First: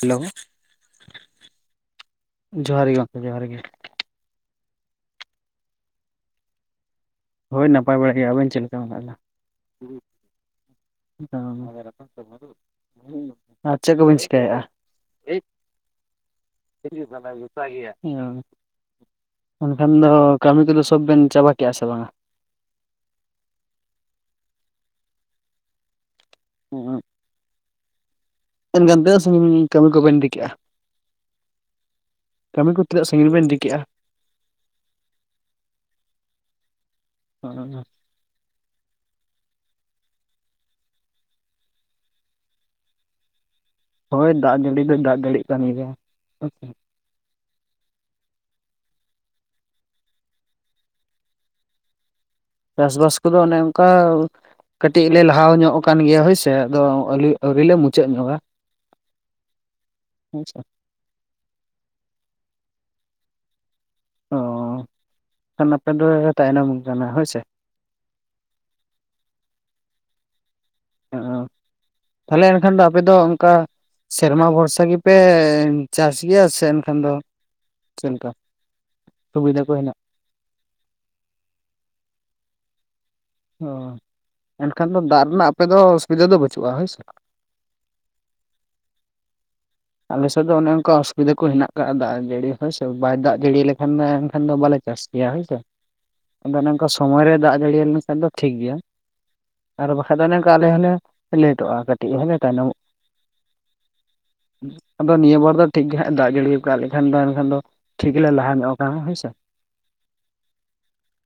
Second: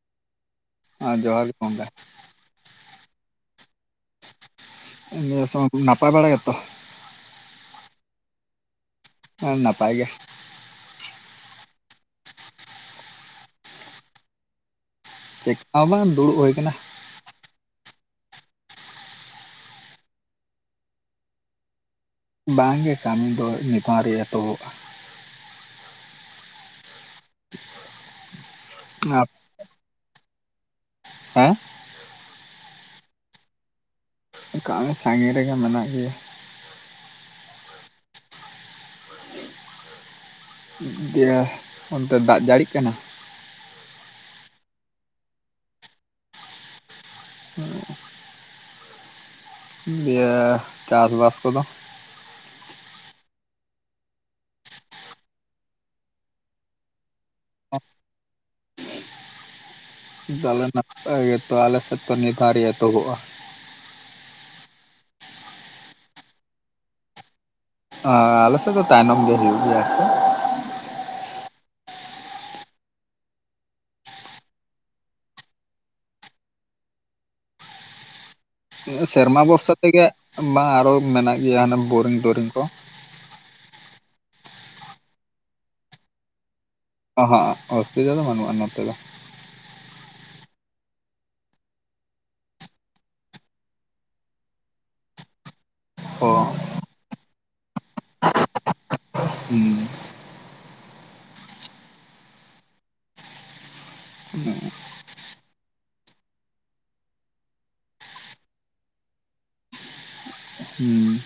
Hello ᱟ ᱡᱚᱦᱟᱨ ᱜᱮ ᱜᱚᱢᱠᱮ। ᱡᱚᱦᱟᱨ ᱜᱮ ᱜᱚᱢᱠᱮ ᱡᱚᱦᱟᱨ ᱜᱮ ᱱᱤᱭᱟᱹ ᱥᱚᱢᱚᱭ ᱠᱚ ᱱᱟᱯᱟᱭ ᱵᱟᱲᱟ ᱜᱮᱛᱚ? ᱦᱳᱭ ᱱᱟᱯᱟᱭ ᱵᱟᱲᱟ ᱜᱮ ᱟᱵᱮᱱ ᱪᱮᱫ ᱞᱮᱠᱟ ᱢᱮᱱᱟᱜ ᱵᱮᱱᱟ? ᱦᱮᱸ ᱱᱟᱯᱟᱭ ᱜᱮ ᱾ ᱚ [inaudible] ᱟᱨ ᱪᱮᱫ ᱠᱚᱵᱤᱱ ᱪᱤᱠᱟᱹᱭᱮᱫᱼᱟ? ᱪᱤᱠᱟ ᱦᱚᱸ ᱵᱟᱝ ᱫᱩᱲᱩᱵ ᱦᱩᱭ ᱟᱠᱟᱱᱟ ᱾ [inaudible] ᱚ ᱮᱱᱠᱷᱟᱱ ᱫᱚ ᱠᱟᱹᱢᱤ ᱠᱚᱫᱚ ᱥᱚᱵ ᱵᱮᱱ ᱪᱟᱵᱟ ᱠᱮᱫᱼᱟ ᱥᱮ ᱵᱟᱝᱟ? ᱵᱟᱝᱜᱮ ᱠᱟᱹᱢᱤ ᱫᱚ ᱱᱤᱛ ᱦᱚᱸ ᱟᱹᱣᱨᱤ ᱮᱛᱚᱦᱚᱵᱼᱟ ᱾ [inaudible] [inaudible] ᱮᱱᱠᱷᱟᱱ ᱛᱤᱱᱟᱹᱜ ᱟᱯ ᱥᱟᱜᱤᱧ ᱠᱟᱹᱢᱤ ᱠᱚᱵᱮᱱ ᱤᱫᱤ ᱠᱮᱜᱼᱟ? ᱦᱮᱸ ᱠᱟᱹᱢᱤ ᱠᱚ ᱛᱤᱱᱟᱹᱜ ᱥᱟᱺᱜᱤᱧ ᱵᱮᱱ ᱤᱫᱤ ᱠᱮᱫᱼᱟ? ᱠᱟᱹᱢᱤ ᱥᱟᱺᱜᱤᱧ ᱨᱮᱜᱮ ᱢᱮᱱᱟᱜ ᱜᱮᱭᱟ ᱾ ᱦᱮᱸ [inaudible] ᱫᱤᱭᱟᱹ ᱚᱱᱛᱮ ᱫᱟᱜ ᱡᱟᱹᱲᱤᱜ ᱠᱟᱱᱟ? ᱦᱳᱭ ᱫᱟᱜ ᱡᱟᱹᱲᱤ ᱫᱚ ᱫᱟᱜ ᱡᱟᱹᱲᱤ ᱠᱟᱱ ᱜᱮᱭᱟ ᱦᱮᱸ ᱥᱮ। [unintelligible] ᱫᱤᱭᱮ ᱪᱟᱥ ᱵᱟᱥ ᱠᱚᱫᱚ ᱪᱟᱥᱵᱟᱥ ᱠᱚᱫᱚ ᱚᱱᱮ ᱚᱱᱠᱟ ᱠᱟᱹᱴᱤᱡ ᱞᱮ ᱞᱟᱦᱟ ᱧᱚᱜ ᱟᱠᱟᱱ ᱜᱮᱭᱟ ᱦᱳᱭᱥᱮ ᱟᱫᱚ ᱟᱞᱤ ᱟᱹᱣᱨᱤ ᱞᱮ ᱢᱩᱪᱟᱹᱫ ᱧᱚᱜᱟ ᱾ ᱛᱟᱞᱮ ᱱᱟᱯᱟᱭ ᱜᱮᱛᱚ ᱟᱞᱮ ᱥᱮᱫ ᱫᱚ ᱱᱤᱛ ᱦᱚᱸ ᱟᱹᱣᱨᱤ ᱮᱛᱚᱦᱚᱵᱚᱜ - ᱟ ᱾ ᱚ ᱠᱷᱟᱱ ᱟᱯᱮ ᱫᱚ ᱛᱟᱭᱱᱚᱢ ᱠᱟᱱᱟ ᱦᱳᱭ ᱥᱮ ᱾ ᱟᱻ ᱟᱞᱮ ᱥᱮᱫ ᱫᱚ ᱛᱟᱭᱱᱚᱢ ᱜᱮ ᱦᱩᱭᱩᱜ ᱜᱮᱭᱟ ᱥᱮ [inaudible] ᱛᱟᱞᱦᱮ ᱮᱱᱠᱷᱟᱱ ᱫᱚ ᱟᱯᱮ ᱫᱚ ᱚᱱᱠᱟ ᱥᱮᱨᱢᱟ ᱵᱷᱚᱨᱥᱟ ᱜᱮᱯᱮ ᱪᱟᱥ ᱜᱮᱭᱟ ᱥᱮ ᱮᱱᱠᱷᱟᱱ ᱫᱚ ᱪᱮᱞᱠᱟ ᱥᱮᱨᱢᱟ ᱵᱷᱚᱨᱥᱟ ᱛᱮᱜᱮ ᱢᱟ ᱟᱨᱚ ᱢᱮᱱᱟᱜ ᱜᱮᱭᱟ ᱦᱟᱱᱮ ᱵᱳᱨᱤᱝ ᱴᱳᱨᱤᱝ ᱠᱚ ᱾ ᱚ ᱮᱱᱠᱷᱟᱱ ᱫᱚ ᱫᱟᱜ ᱨᱮᱱᱟᱜ ᱟᱯᱮ ᱫᱚ ᱚᱥᱩᱵᱤᱫᱟ ᱫᱚ ᱵᱟᱹᱪᱩᱜᱼᱟ ᱦᱳᱭ ᱥᱮ ᱚᱦᱚ ᱚᱥᱩᱵᱤᱫᱟ ᱫᱚ ᱵᱟᱹᱱᱩᱜᱼᱟ ᱱᱚᱛᱮ ᱫᱚ। ᱟᱞᱮᱥᱮᱫ ᱫᱚ ᱚᱱᱮ ᱚᱱᱠᱟ ᱚᱥᱩᱵᱤᱫᱟ ᱠᱚ ᱦᱮᱱᱟᱜ ᱟᱠᱟᱜᱼᱟ ᱫᱟᱜ ᱡᱟᱹᱲᱤ ᱦᱳᱭ ᱥᱮ ᱵᱟᱭ ᱫᱟᱜ ᱡᱟᱹᱲᱤ ᱞᱮᱠᱷᱟᱱ ᱫᱚ ᱮᱱᱠᱷᱟᱱ ᱫᱚ ᱵᱟᱞᱮ ᱪᱟᱥ ᱜᱮᱭᱟ ᱦᱳᱭ ᱥᱮ [unintelligible] ᱟᱫᱚ ᱚᱱᱮ ᱝᱠᱟ ᱥᱚᱢᱚᱭ ᱨᱮ ᱫᱟᱜ ᱡᱟᱹᱲᱤᱭᱟ ᱞᱮᱱᱠᱷᱟᱱ ᱫᱚ ᱴᱷᱤᱠ ᱜᱮᱭᱟ᱾ ᱦᱩᱸ ᱟᱨ ᱵᱟᱠᱷᱟᱡ ᱫᱚ ᱚᱱᱮ ᱚᱱᱠᱟ ᱟᱞᱮ ᱦᱚᱸᱞᱮ ᱞᱮᱴᱚᱜᱼᱟ ᱠᱟᱹᱴᱤᱡ ᱦᱚᱸᱞᱮ ᱛᱟᱭᱱᱚᱢᱚᱜᱼᱟ᱾ [unintelligible] ᱟᱫᱚ ᱱᱤᱭᱟᱹ ᱵᱚᱨ ᱫᱚ ᱴᱷᱤᱠ ᱜᱮ ᱦᱟᱸᱜ ᱫᱟᱜ ᱡᱟᱹᱲᱤ ᱠᱟᱜ ᱞᱮᱠᱷᱟᱱ ᱫᱚ ᱮᱱᱠᱷᱟᱱ ᱫᱚ ᱴᱷᱤᱠ ᱜᱮᱞᱮ ᱞᱟᱦᱟ ᱧᱚᱜ ᱠᱟᱱᱟ ᱦᱳᱭᱥᱮ᱾ ᱦᱩᱸ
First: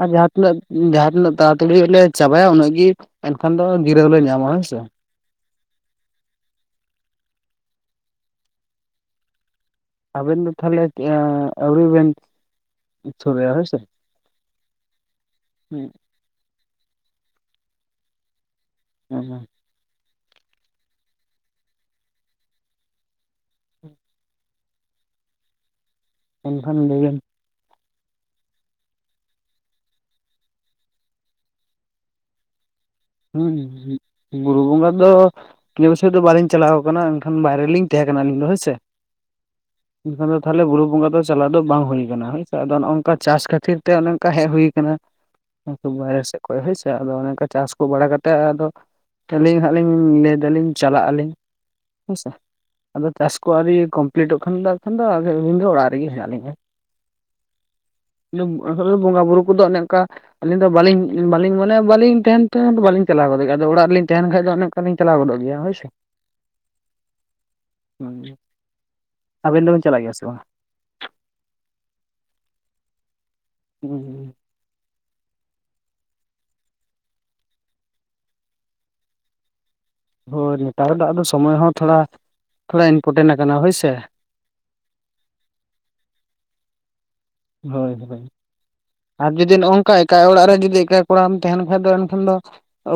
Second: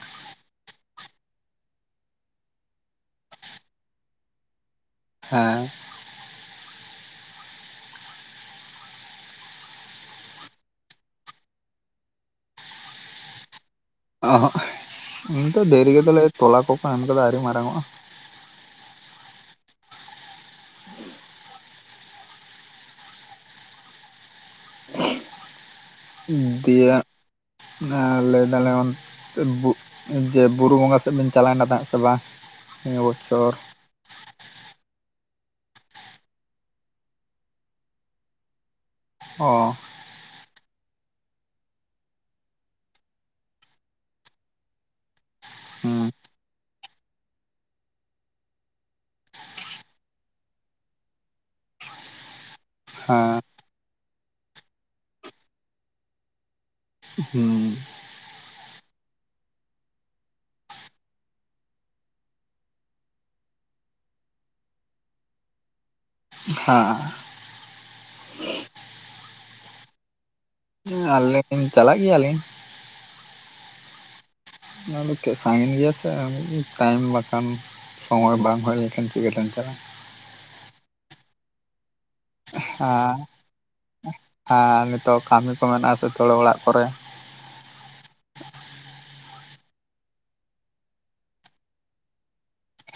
ᱟᱨ ᱡᱟᱦᱟᱸ ᱛᱤᱱᱟᱹᱜ ᱡᱟᱦᱟᱸ ᱛᱤᱱᱟᱹᱜ ᱛᱟᱲᱟᱛᱟᱲᱤ ᱞᱮ ᱪᱟᱵᱟᱭᱟ ᱩᱱᱟᱹᱜ ᱜᱮ ᱮᱱᱠᱷᱟᱱ ᱫᱚ ᱡᱤᱨᱟᱹᱣ ᱦᱚᱞᱮ ᱧᱟᱢᱟ ᱦᱮᱸ ᱥᱮ᱾ ᱦᱮᱸ᱾ ᱟᱵᱮᱱ ᱫᱚ ᱛᱟᱦᱚᱞᱮ ᱟᱹᱣᱨᱤ ᱵᱮᱱ ᱥᱩᱨᱭᱟ ᱦᱳᱭ ᱥᱮ? ᱩᱱ ᱫᱚ ᱫᱮᱨᱤ ᱜᱮᱛᱚᱞᱮ ᱛᱚᱞᱟ ᱠᱚᱠᱚ ᱮᱢ ᱟᱠᱟᱫᱟ ᱟᱹᱣᱨᱤ ᱢᱟᱨᱟᱝ ᱚᱼᱟ᱾ [unintelligible] ᱮᱱᱠᱷᱟᱱ ᱫᱤᱭᱟ ᱞᱟᱹᱭ ᱵᱮᱱ ᱟᱨ ᱞᱟᱹᱭᱫᱟᱞᱮ ᱚᱱ ᱡᱮ ᱵᱩᱨᱩ ᱵᱚᱸᱜᱟ ᱥᱮᱫ ᱵᱮᱱ ᱪᱟᱞᱟᱣᱮᱱᱟ ᱛᱟᱦᱮᱸᱫ ᱥᱮ ᱵᱟᱝ? ᱱᱤᱭᱟᱹ ᱵᱚᱪᱷᱚᱨ ᱦᱩᱸ ᱵᱩᱨᱩ ᱵᱚᱸᱜᱟ ᱫᱚ ᱤᱱᱟᱹ ᱵᱪᱷᱚᱨ ᱫᱚ ᱵᱟᱟᱹᱞᱤᱧ ᱪᱟᱞᱟᱣ ᱟᱠᱟᱱᱟ ᱮᱱᱠᱷᱟᱱ ᱵᱟᱭᱨᱮ ᱨᱮᱞᱤᱧ ᱛᱟᱦᱮᱸ ᱠᱟᱱᱟ ᱟᱹᱞᱤᱧ ᱫᱚ ᱦᱚᱭ ᱥᱮ᱾ ᱚ ᱮᱠᱷᱟᱱ ᱫᱚ ᱛᱟᱦᱚᱞᱮ ᱵᱩᱨᱩ ᱵᱚᱸᱜᱟ ᱫᱚ ᱪᱟᱞᱟᱜ ᱫᱚ ᱵᱟᱝ ᱦᱩᱭ ᱥᱮ ᱚᱱᱮ ᱚᱝᱠᱟ ᱪᱟᱥ ᱠᱷᱟᱛᱤᱨ ᱛᱮ ᱚᱱᱮ ᱚᱱᱠᱟ ᱦᱮᱡ ᱦᱩᱭ ᱟᱠᱟᱱᱟ᱾ ᱦᱩᱸ ᱵᱟᱭᱦᱨᱮ ᱥᱮᱫ ᱠᱷᱚᱡ ᱦᱚᱭ ᱥᱮ ᱚᱱᱮ ᱚᱱᱠᱟ ᱪᱟᱥ ᱛᱳᱯᱳ ᱵᱟᱲᱟ ᱠᱟᱛᱮᱮᱫ ᱟᱫᱚ ᱟᱹᱞᱤᱧ ᱦᱟᱸᱜ ᱞᱤᱧ ᱞᱟᱹᱭ ᱫᱟᱞᱤᱧ ᱪᱟᱞᱟᱜ ᱟᱹᱞᱤᱧ ᱦᱮᱸᱥᱮ᱾ ᱟᱫᱚ ᱪᱟᱥ ᱦᱮᱸ ᱠᱚ ᱟᱹᱣᱨᱤ ᱠᱚᱢᱯᱞᱤᱴᱚᱜ ᱠᱷᱟᱱ ᱫᱚ ᱟᱫᱚ ᱚᱲᱟᱜ ᱨᱮᱜᱮ ᱦᱮᱱᱟ ᱞᱤᱧᱟ᱾ ᱦᱩᱸ ᱵᱚᱸᱜᱟ ᱵᱩᱨᱩ ᱠᱚᱫᱚ ᱚᱱᱮ ᱚᱱᱠᱟ ᱟᱹᱞᱤᱧ ᱫᱚ ᱵᱟᱹᱞᱤᱧ ᱵᱟᱞᱤᱧ ᱢᱟᱱᱮ ᱵᱟᱞᱤᱧ ᱛᱟᱦᱮᱱ ᱫᱚ ᱵᱟᱞᱤᱧ ᱪᱟᱞᱟ ᱜᱚᱫᱚᱜ ᱜᱮᱭᱟ ᱟᱫᱚ ᱚᱲᱟᱜ ᱨᱮᱞᱤᱧ ᱛᱟᱦᱮᱱ ᱠᱷᱟᱱ ᱫᱚ ᱚᱱᱠᱟᱞᱤᱧ ᱪᱞᱟᱣ ᱜᱚᱫᱚᱜ ᱜᱮᱭᱟ ᱦᱳᱭ ᱥᱮ᱾ ᱦᱟᱸ ᱟᱵᱤᱱ ᱫᱚᱵᱤᱱ ᱪᱟᱞᱟᱜ ᱜᱮᱭᱟ ᱥᱮ ᱵᱟᱝ? ᱟᱞᱤᱧ ᱪᱟᱞᱟᱜ ᱜᱮᱭᱟᱞᱤᱧ᱾ [unintelligible] [unintelligible] ᱥᱚᱢᱚᱭ ᱵᱟᱝ ᱦᱩᱭ ᱞᱮᱱᱠᱷᱟᱱ ᱪᱤᱠᱟᱹᱛᱮᱢ ᱪᱟᱞᱼᱟ᱾ ᱦᱳᱭ ᱱᱮᱛᱟᱨ ᱫᱚ ᱟᱫᱚ ᱥᱚᱢᱳᱚᱭ ᱦᱚᱸ ᱛᱷᱚᱲᱟ ᱛᱷᱚᱲᱟ ᱦᱮᱸ ᱤᱱᱯᱨᱴᱮᱱᱴ ᱟᱠᱟᱱᱟ ᱦᱳᱭ ᱥᱮ᱾ ᱦᱮᱸ ᱱᱤᱛᱚᱜ ᱠᱟᱹᱢᱤ ᱠᱚ ᱢᱮᱱᱟᱜᱼᱟ ᱛᱚ ᱚᱲᱟᱜ ᱠᱚᱨᱮ, ᱦᱳᱭ ᱦᱳᱭ᱾ ᱟᱨ ᱡᱩᱫᱤ ᱱᱚᱜ ᱱᱚᱝᱠᱟ ᱮᱠᱟᱟᱭ ᱚᱲᱟᱜ ᱨᱮ ᱡᱩᱫᱤ ᱮᱠᱟᱭ ᱠᱚᱲᱟᱢ ᱛᱟᱦᱮᱱ ᱠᱷᱟᱡ ᱫᱚ ᱮᱱᱠᱷᱟᱱ ᱫᱚ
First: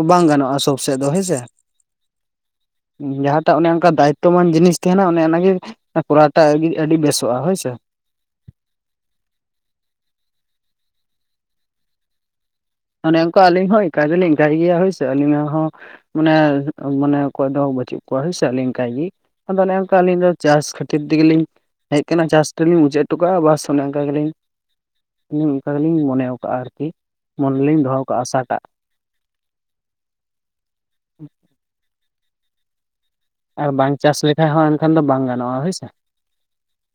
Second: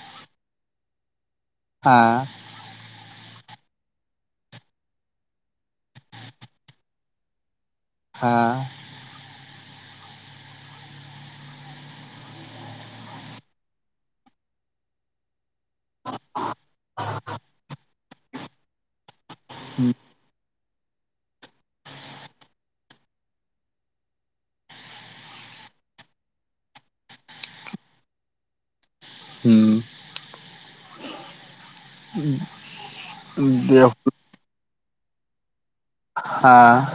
ᱵᱟᱝ ᱜᱟᱱᱚᱜᱼᱟ ᱥᱚᱵ ᱥᱮᱮᱫ ᱫᱚ ᱦᱮᱸᱥᱮ᱾ ᱦᱮᱸ ᱡᱟᱦᱟᱸᱴᱟᱜ ᱚᱱᱮ ᱚᱱᱠᱟ ᱫᱟᱭᱤᱛᱚᱢᱟᱱ ᱡᱤᱱᱤᱥ ᱛᱟᱦᱮᱱᱟ ᱚᱱᱮ ᱚᱱᱟᱜᱮ ᱠᱚᱨᱟᱣᱴᱟᱜ ᱟᱹᱰᱤ ᱵᱮᱥᱚᱜᱼᱟ ᱦᱳᱭᱥᱮ᱾ ᱦᱮᱸ᱾ ᱚᱱᱮ ᱚᱱᱠᱟ ᱟᱹᱞᱤᱧ ᱦᱚᱸ ᱮᱱᱠᱟᱭ ᱫᱚ ᱞᱤᱧ ᱚᱱᱠᱟᱭ ᱜᱮᱭᱟ ᱥᱮ ᱟᱹᱞᱤᱧᱟᱜ ᱦᱚᱸ, ᱢᱟᱱᱮ ᱢᱟᱱᱮ ᱚᱠᱚᱭ ᱫᱚ ᱵᱟᱹᱪᱩᱜ ᱠᱚᱣᱟ ᱦᱩᱭ ᱥᱮ ᱟᱹᱞᱤᱧ ᱮᱠᱟᱭ ᱜᱤ, ᱟᱫᱚ ᱚᱱᱮ ᱚᱱᱠᱟ ᱟᱹᱞᱤᱧ ᱫᱚ ᱪᱟᱥ ᱠᱷᱟᱹᱛᱤᱨ ᱛᱮᱜᱮᱞᱤᱧ ᱦᱮᱡ ᱟᱠᱟᱱᱟ ᱪᱟᱥ ᱛᱮᱫᱞᱤᱧ ᱢᱩᱪᱟᱹᱫ ᱦᱚᱴᱚ ᱠᱟᱜᱼᱟ, ᱵᱟᱥ ᱚᱱᱮ ᱚᱱᱠᱟ ᱜᱮᱞᱤᱧ ᱟᱹᱞᱤ ᱚᱱᱠᱟ ᱜᱮᱞᱤᱧ ᱢᱚᱱᱮᱣᱠᱟᱜᱼᱟ ᱟᱨᱠᱤ ᱢᱚᱱᱮ ᱨᱮᱞᱤᱧ ᱫᱚᱦᱚ ᱠᱟᱜᱼᱟ ᱟᱥᱟᱴᱟᱜ᱾ [unintelligible] [unintelligible] ᱟᱨ ᱫᱤᱭᱮ ᱵᱟᱝ ᱪᱟᱥ ᱞᱮᱠᱷᱟᱡ ᱦᱚᱸ ᱮᱱᱠᱷᱟᱱ ᱫᱚ ᱵᱟᱝ ᱜᱟᱱᱚᱜᱼᱟ ᱦᱳᱭᱥᱮ᱾ ᱦᱟᱸ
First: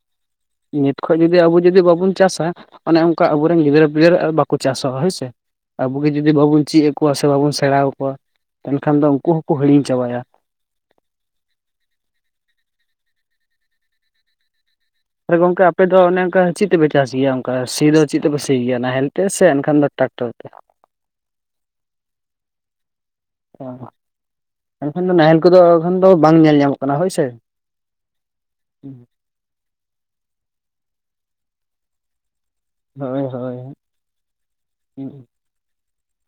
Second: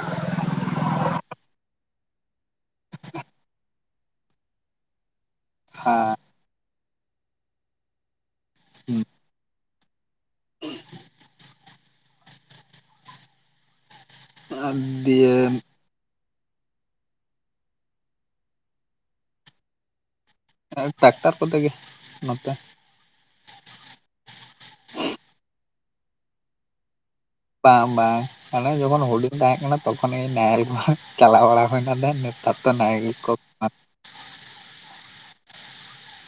ᱱᱤᱛ ᱠᱷᱚᱡ ᱡᱩᱫᱤ ᱟᱵᱚ ᱡᱩᱫᱤ ᱵᱟᱵᱚᱱ ᱪᱟᱥᱟ᱾ ᱚᱱᱮ ᱚᱱᱠᱟ ᱟᱵᱚᱨᱮᱱ ᱜᱤᱫᱽᱟᱹᱨᱟᱹ ᱯᱤᱫᱟᱹᱨ ᱵᱟᱠᱚ ᱪᱟᱥᱚᱜᱼᱟ ᱦᱳᱭ ᱥᱮ᱾ ᱟᱵᱚ ᱜᱮ ᱡᱩᱫᱤ ᱵᱟᱵᱚᱱ ᱪᱮᱫ ᱟᱠᱚᱣᱟ ᱥᱮ ᱵᱟᱵᱩᱱ ᱥᱮᱬᱟ ᱟᱠᱚᱣᱟ ᱮᱱᱠᱷᱟᱱ ᱫᱚ ᱩᱱᱠᱩ ᱦᱚᱸᱠᱚ ᱦᱤᱲᱤᱧ ᱪᱟᱵᱟᱭᱟ᱾ [unintelligible] [unintelligible] ᱜᱚᱝᱠᱮ ᱟᱯᱮᱫᱚ ᱚᱱᱮ ᱚᱱᱠᱟ ᱪᱮᱫ ᱛᱮᱯᱮ ᱪᱟᱥ ᱜᱮᱭᱟ ᱚᱱᱠᱟ ᱥᱤ ᱫᱚ ᱪᱮᱫ ᱛᱮᱯᱮ ᱥᱤ ᱜᱮᱭᱟ ᱱᱟᱦᱮᱞ ᱛᱮ ᱥᱮ ᱮᱱᱠᱷᱟᱱ ᱫᱚ ᱴᱨᱟᱠᱴᱚᱨ ᱛᱮ? ᱴᱟᱠᱴᱟᱨ ᱠᱚᱛᱮ ᱜᱮ ᱱᱚᱛᱮ ᱚ ᱮᱱᱠᱷᱟᱱ ᱫᱚ ᱱᱟᱦᱮᱞ ᱠᱚᱫᱚ ᱮᱠᱷᱚᱱ ᱫᱚ ᱵᱟᱝ ᱧᱮᱞ ᱧᱟᱢᱚᱜ ᱠᱟᱱᱟ ᱦᱳᱭ ᱥᱮ ᱵᱟᱝ ᱵᱟᱝ ᱢᱟᱱᱮ ᱡᱚᱠᱷᱚᱱ ᱦᱩᱰᱤᱝ ᱛᱟᱦᱮᱸ ᱠᱟᱱᱟ ᱛᱚᱠᱷᱚᱱ ᱱᱟᱦᱮᱞ ᱠᱚ ᱪᱟᱞᱟᱣ ᱵᱟᱲᱟ ᱦᱩᱭᱱᱟ ᱫᱮᱱ ᱦᱳᱭ ᱦᱳᱭ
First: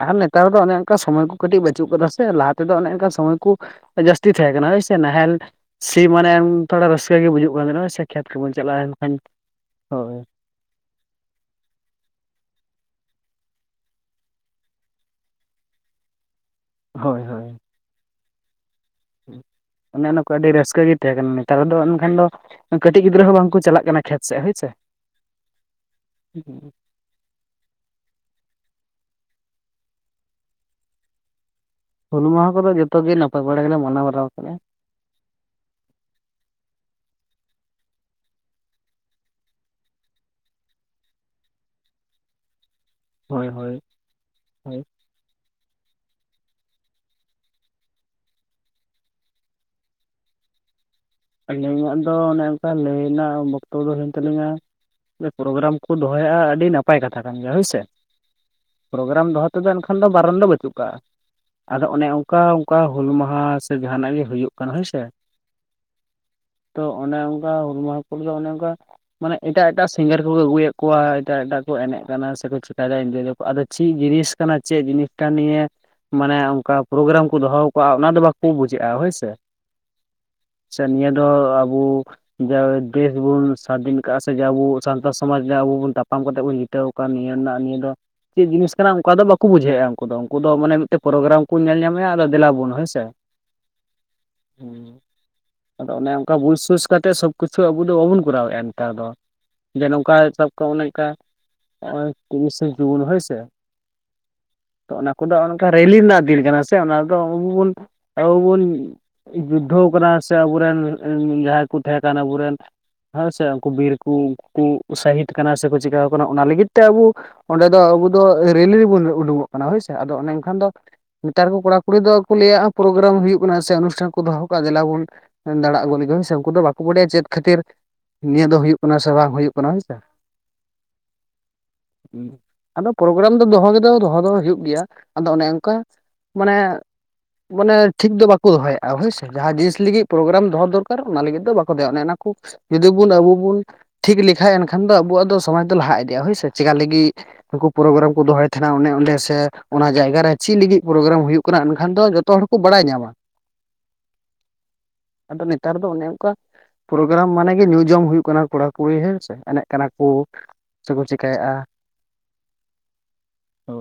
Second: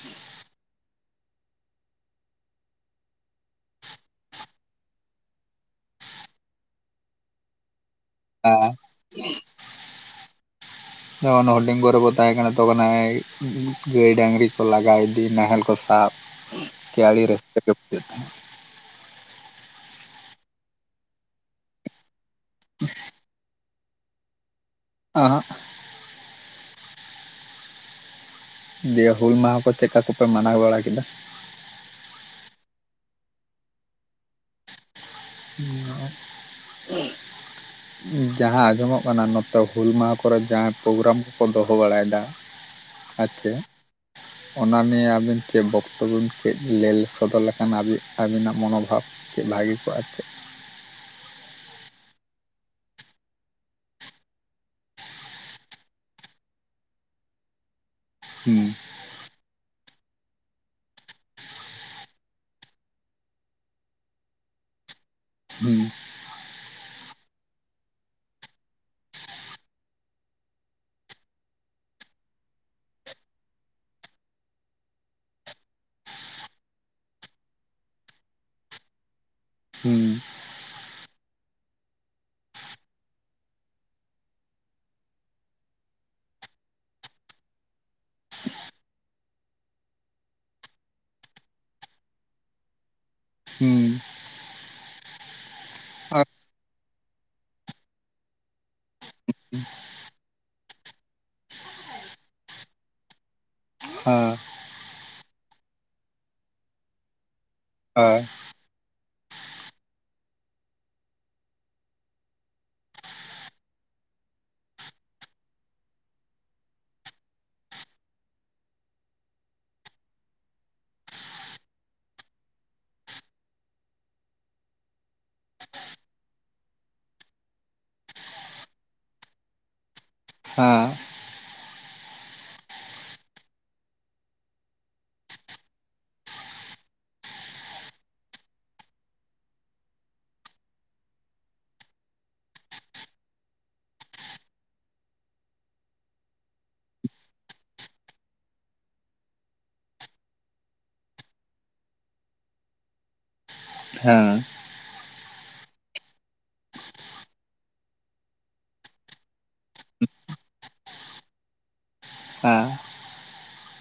ᱟᱨ ᱱᱮᱛᱟᱨ ᱫᱚ ᱚᱱᱮ ᱚᱱᱠᱟ ᱥᱚᱢᱚᱭ ᱠᱩ ᱠᱟᱹᱴᱤᱡ ᱵᱟᱹᱪᱩᱜ ᱠᱟᱫᱟ ᱥᱮ ᱞᱟᱦᱟ ᱛᱮᱫᱚ ᱚᱱᱮ ᱚᱱᱠᱟ ᱥᱚᱢᱚᱭ ᱠᱩ ᱡᱟᱹᱥᱛᱤ ᱛᱮᱦᱮᱸ ᱠᱟᱱᱟ ᱦᱳᱭᱥᱮ ᱱᱟᱦᱮᱞ ᱥᱤ ᱢᱟᱱᱮ ᱛᱷᱚᱲᱟ ᱨᱟᱹᱥᱠᱟᱹ ᱜᱮ ᱵᱩᱡᱩᱜ ᱠᱟᱱ ᱛᱮᱦᱮᱱᱟ ᱦᱳᱭᱥᱮ᱾ ᱦᱮᱸ ᱡᱮᱢᱚᱱ ᱦᱩᱰᱤᱝ ᱠᱚᱨᱮ ᱵᱚ ᱛᱟᱦᱮᱸ ᱠᱟᱱᱟ ᱛᱚᱠᱷᱚᱱ ᱜᱟᱹᱭ ᱰᱟᱹᱝᱜᱽᱨᱤ ᱠᱚ ᱞᱟᱜᱟ ᱤᱫᱤ, ᱱᱟᱦᱮᱞ ᱠᱚ ᱥᱟᱵ ᱦᱳᱭ ᱟᱹᱰᱤ ᱦᱳᱭ ᱨᱟᱥᱠᱟᱹ [unintelligible] ᱚᱱᱮ ᱚᱱᱟ ᱠᱚ ᱟᱹᱰᱤ ᱨᱟᱹᱥᱠᱟᱹ ᱜᱮ ᱛᱟᱦᱮᱸ ᱠᱟᱱᱟ, ᱱᱮᱛᱟᱨ ᱫᱚ ᱮᱱᱠᱷᱟᱱ ᱫᱚ ᱠᱟᱹᱴᱤᱡ ᱜᱤᱫᱽᱨᱟᱹ ᱠᱚᱸ ᱵᱟᱝ ᱠᱚ ᱪᱟᱞᱟᱜ ᱠᱟᱱᱟ, ᱠᱷᱮᱛ ᱥᱮᱫ ᱦᱳᱭ ᱥᱮ᱾ ᱚᱦ᱾ [inaudible] ᱫᱤᱭᱮ ᱦᱩᱞ ᱢᱟᱦᱟ ᱠᱚ ᱪᱮᱫ ᱞᱮᱠᱟ ᱠᱚᱯᱮ ᱢᱟᱱᱟᱣ ᱵᱟᱲᱟ ᱠᱮᱫᱟ? ᱦᱩᱞ ᱢᱟᱦᱟ ᱠᱚᱫᱚ ᱡᱚᱛᱚ ᱜᱮ ᱱᱟᱯᱟᱭ ᱵᱟᱲᱟ ᱜᱮᱞᱮ ᱢᱟᱱᱟᱣ ᱵᱟᱨᱟᱣ ᱟᱠᱟᱫᱼᱟ᱾ [inaudible] ᱡᱟᱦᱟᱸ ᱟᱸᱡᱚᱢᱚᱜ ᱠᱟᱱᱟ, ᱱᱤᱛᱚᱜ ᱦᱩᱞ ᱢᱟᱦᱟ ᱠᱚᱨᱮ ᱡᱟᱦᱟᱸᱭ ᱯᱨᱳᱜᱨᱟᱢ ᱠᱚᱠᱚ ᱫᱚᱦᱚ ᱵᱟᱲᱟᱭ ᱮᱫᱟ ᱦᱳᱭ ᱟᱪᱪᱷᱟ, ᱦᱳᱭ ᱦᱳᱭ ᱚᱱᱟ ᱱᱤᱭᱮ ᱟᱹᱵᱤᱱ ᱪᱮᱫ ᱵᱚᱠᱛᱚᱵ ᱵᱮᱱ ᱠᱟᱹᱡ ᱞᱟᱹᱭ ᱥᱚᱫᱚᱨ ᱞᱮᱠᱷᱟᱱ, ᱟᱵᱤᱱᱟᱜ ᱢᱚᱱᱳᱵᱷᱟᱵ ᱵᱷᱟᱹᱜᱤ ᱠᱚᱜᱼᱟ ᱪᱮᱫ? ᱟᱹᱞᱤᱧᱟᱜ ᱫᱚ ᱚᱱᱮ ᱚᱱᱠᱟ ᱞᱟᱹᱭ ᱨᱮᱱᱟᱜ ᱵᱚᱠᱛᱚ ᱫᱚ ᱦᱩᱭᱮᱱ ᱛᱟᱹᱞᱤᱧᱟ᱾ ᱯᱨᱳᱜᱨᱟᱢ ᱠᱚ ᱫᱚᱦᱚᱭᱮᱫᱼᱟ᱾ ᱟᱹᱰᱤ ᱱᱟᱯᱟᱭ ᱠᱟᱛᱷᱟ ᱠᱟᱱ ᱜᱮᱭᱟ ᱦᱳᱭ ᱥᱮ? ᱦᱮᱸ ᱯᱨᱳᱜᱨᱟᱢ ᱫᱚᱦᱚ ᱛᱮᱫᱚ ᱮᱱᱠᱷᱟᱱ ᱫᱚ ᱵᱟᱨᱚᱱ ᱫᱚ ᱵᱟᱹᱪᱩᱜ ᱠᱟᱜᱼᱟ? ᱟᱫᱚ ᱚᱱᱮ ᱚᱱᱠᱟ ᱚᱱᱠᱟ ᱦᱩᱞ ᱢᱟᱦᱟ ᱥᱮ ᱡᱟᱦᱟᱱᱟᱜ ᱜᱮ ᱦᱩᱭᱩᱜ ᱠᱟᱱᱟ ᱦᱳᱭ ᱥᱮ ᱦᱩᱸ᱾ ᱛᱚ ᱚᱱᱮ ᱚᱱᱠᱟ ᱦᱩᱞ ᱢᱟᱦᱟ ᱠᱚᱫᱚ ᱚᱱᱮ ᱚᱱᱠᱟ ᱢᱟᱱᱮ ᱮᱴᱟᱜ ᱮᱴᱟᱜ ᱥᱤᱝᱜᱟᱨ ᱠᱚᱠᱚ ᱟᱹᱜᱩᱭᱮᱫ ᱠᱚᱣᱟ᱾ ᱮᱴᱟᱜ ᱮᱴᱟᱜ ᱠᱚ ᱮᱱᱮᱡ ᱠᱟᱱᱟ ᱥᱮᱠᱚ ᱪᱤᱠᱟᱭ ᱮᱫᱟ ᱤᱱᱤᱫᱟᱹᱭ ᱫᱚᱠᱚ ᱟᱫᱚ ᱪᱮᱫ ᱡᱤᱱᱤᱥ ᱠᱟᱱᱟ ᱪᱮᱫ ᱡᱤᱱᱤᱥ ᱴᱟᱱ ᱱᱤᱭᱟᱹ ᱢᱟᱱᱮ ᱚᱱᱠᱟ ᱯᱨᱚᱜᱨᱟᱢ ᱠᱚ ᱫᱚᱦᱚ ᱟᱠᱟᱜᱼᱟ, ᱚᱱᱟ ᱫᱚ ᱵᱟᱠᱚ ᱵᱩᱡᱮᱜᱼᱟ? ᱦᱳᱭᱥᱮ᱾ ᱦᱩᱸ᱾ ᱥᱮ ᱱᱤᱭᱟᱹ ᱫᱚ ᱟᱵᱩ ᱡᱮ ᱫᱮᱥ ᱵᱩᱱ ᱥᱟᱫᱷᱤᱱ ᱟᱠᱟᱜᱼᱟ ᱥᱮ ᱟᱵᱚ ᱥᱟᱱᱛᱟᱲ ᱥᱚᱢᱟᱡᱽ ᱨᱮ ᱟᱵᱚ ᱵᱚᱱ ᱛᱟᱯᱟᱢ ᱠᱟᱛᱮᱜ ᱵᱚᱱ ᱡᱤᱛᱟᱹᱣ ᱚᱱᱠᱟ ᱱᱤᱭᱟᱹ ᱨᱮᱱᱟᱜ ᱱᱤᱭᱟᱹ ᱫᱚ ᱪᱮᱫ ᱡᱤᱱᱤᱥ ᱠᱟᱱᱟ ᱚᱱᱠᱟ ᱫᱚ ᱵᱟᱠᱚ ᱵᱩᱡᱷᱟᱹᱣᱼᱟ ᱩᱱᱠᱩ ᱫᱚ ᱩᱱᱠᱩ ᱫᱚ ᱢᱟᱱᱮ ᱢᱤᱫᱴᱮᱱ ᱯᱨᱳᱜᱨᱟᱢ ᱠᱚ ᱧᱮᱞ ᱧᱟᱢᱮᱫᱭᱟ᱾ ᱟᱫᱚ ᱫᱮᱞᱟᱵᱚᱱ ᱦᱮᱸ ᱥᱮ᱾ ᱦᱩᱸ᱾ ᱦᱮᱸ᱾ ᱟᱫᱚ ᱚᱱᱮ ᱟᱨ ᱚᱱᱠᱟ ᱵᱩᱡ ᱥᱩᱥ ᱠᱟᱛᱮᱫ ᱥᱚᱵ ᱠᱤᱪᱷᱩ ᱟᱵᱚ ᱫᱚ ᱵᱟᱵᱚᱱ ᱠᱚᱨᱟᱣᱮᱫᱼᱟ, ᱱᱮᱛᱟᱨ ᱫᱚ᱾ ᱡᱮ ᱱᱚᱝᱠᱟ ᱥᱟᱵ ᱠᱚ ᱚᱱᱮ ᱚᱱᱠᱟ ᱛᱤᱨᱤᱥᱮ ᱡᱩᱱ ᱦᱳᱭ ᱥᱮ ᱦᱮᱸ ᱚᱱᱟ ᱠᱚᱫᱚ ᱚᱱᱠᱟ ᱨᱮᱞᱤ ᱨᱮᱱᱟᱜ ᱫᱤᱱ ᱠᱟᱱᱟ ᱥᱮ ᱚᱱᱟᱫᱚ ᱟᱵᱚ ᱵᱚᱱ ᱦᱳᱭ ᱟᱵᱚ ᱵᱚᱱ ᱡᱩᱫᱽᱫᱷᱚ ᱟᱠᱟᱫᱟ ᱥᱮ ᱟᱵᱚᱨᱮᱱ ᱡᱟᱦᱟᱸᱭ ᱠᱚ ᱛᱟᱦᱮᱸ ᱠᱟᱱᱟ᱾ ᱟᱵᱚ ᱨᱮᱱ ᱦᱮᱸ ᱥᱮ ᱩᱱᱠᱩ ᱵᱤᱨ ᱠᱚ ᱩᱱᱠᱩ ᱥᱟᱹᱦᱤᱛ ᱠᱟᱱᱟ ᱥᱮ ᱠᱚ ᱪᱤᱠᱟᱣ ᱠᱟᱱᱟ? ᱚᱱᱟ ᱞᱟᱹᱜᱤᱫ ᱛᱮ ᱟᱵᱚ ᱚᱸᱰᱮ ᱫᱚ ᱟᱵᱚ ᱫᱚ ᱨᱮᱹᱞᱤ ᱨᱮᱵᱚᱱ ᱩᱰᱩᱠᱚᱜ ᱠᱟᱱᱟ᱾ ᱦᱳᱭ ᱥᱮ ᱟᱫᱚ ᱚᱱᱮ ᱠᱷᱟᱱ ᱫᱚ ᱱᱮᱛᱟᱨ ᱠᱚ ᱠᱚᱲᱟ ᱠᱩᱲᱤ ᱫᱚ ᱠᱚ ᱞᱟᱹᱭᱟᱜ-ᱟ ᱯᱨᱳᱜᱨᱟᱢ ᱦᱩᱭᱩᱜ ᱠᱟᱱᱟ ᱥᱮ ᱚᱱᱩᱥᱴᱷᱟᱱ ᱠᱚ ᱫᱚᱦᱚ ᱠᱟᱜ-ᱟ ᱫᱮᱞᱟᱵᱩᱱ ᱫᱟᱬᱟ ᱟᱜᱩ ᱞᱮᱜᱮ ᱦᱮᱥᱮ ᱩᱱᱠᱩ ᱫᱚ ᱵᱟᱠᱚ ᱵᱟᱰᱟᱭ-ᱟ ᱪᱮᱫ ᱠᱷᱟᱹᱛᱤᱨ? ᱱᱤᱭᱟᱹ ᱫᱚ ᱦᱩᱭᱩᱜ ᱠᱟᱱᱟ ᱥᱮ ᱵᱟᱝ ᱦᱩᱭᱩᱜ ᱠᱟᱱᱟ ᱦᱳᱭᱥᱮ᱾ ᱦᱮᱸ ᱟᱫᱚ ᱯᱨᱳᱜᱨᱟᱢ ᱫᱚ ᱫᱚᱦᱚ ᱜᱮᱫᱚ ᱫᱚᱦᱚ ᱫᱚ ᱦᱩᱭᱩᱜ ᱜᱮᱭᱟ ᱟᱫᱚ ᱚᱱᱮ ᱚᱱᱠᱟ ᱢᱟᱱᱮ ᱢᱟᱱᱮ ᱴᱷᱤᱠ ᱫᱚ ᱵᱟᱠᱚ ᱫᱚᱦᱚᱭᱮᱜ-ᱟ ᱦᱳᱭᱥᱮ ᱡᱟᱦᱟᱸ ᱡᱤᱱᱤᱥ ᱞᱤᱜᱤᱫ ᱯᱨᱳᱜᱨᱟᱢ ᱫᱚᱦᱚ ᱫᱚᱨᱠᱟᱨ ᱚᱱᱟ ᱞᱟᱹᱜᱤᱫ ᱫᱚ ᱵᱟᱠᱚ ᱫᱚᱦᱭᱟᱜ ᱚᱱᱮ ᱚᱱᱟ ᱠᱩ ᱡᱩᱫᱤ ᱵᱚᱱ ᱟᱵᱩ ᱵᱩᱱ ᱴᱷᱤᱠ ᱞᱮᱠᱷᱟᱡ ᱮᱱᱠᱷᱟᱱ ᱫᱚ ᱟᱵᱩᱣᱟᱜ ᱫᱚ ᱥᱚᱢᱟᱡᱽ ᱫᱚ ᱞᱟᱦᱟ ᱤᱫᱤᱜ-ᱟ ᱦᱳᱭᱥᱮ ᱪᱮᱠᱟ ᱞᱟᱜᱤᱫ ᱱᱩᱠᱩ ᱯᱨᱳᱜᱨᱟᱢ ᱠᱚ ᱫᱚᱦᱚᱭ ᱛᱷᱮᱱᱟ ᱚᱱᱮ ᱚᱸᱰᱮ ᱥᱮ ᱚᱱᱟ ᱡᱟᱭᱜᱟᱨᱮ ᱪᱮᱫ ᱞᱤᱜᱤᱫ ᱯᱨᱳᱜᱨᱟᱢ ᱦᱩᱭᱩᱜ ᱠᱟᱱᱟ? ᱮᱱᱠᱷᱟᱱ ᱫᱚ ᱛᱚ ᱦᱚᱲ ᱠᱚ ᱵᱟᱲᱟᱭ ᱧᱟᱢᱟ᱾ ᱦᱮᱸ ᱟᱫᱚ ᱱᱮᱛᱟᱨ ᱫᱚ ᱚᱱᱮ ᱚᱱᱠᱟ ᱯᱨᱳᱜᱨᱟᱢ ᱢᱟᱱᱮ ᱜᱮ ᱧᱩ ᱡᱚᱢ ᱦᱩᱭᱩᱜ ᱠᱟᱱᱟ ᱠᱚᱲᱟ ᱠᱩᱲᱤ ᱦᱮᱸᱥᱮ ᱮᱱᱮᱡ ᱠᱟᱱᱟ ᱠᱩ ᱥᱮᱠᱚ ᱪᱮᱠᱟᱭᱮᱜ-ᱟ ᱦᱮᱸ ᱦᱳ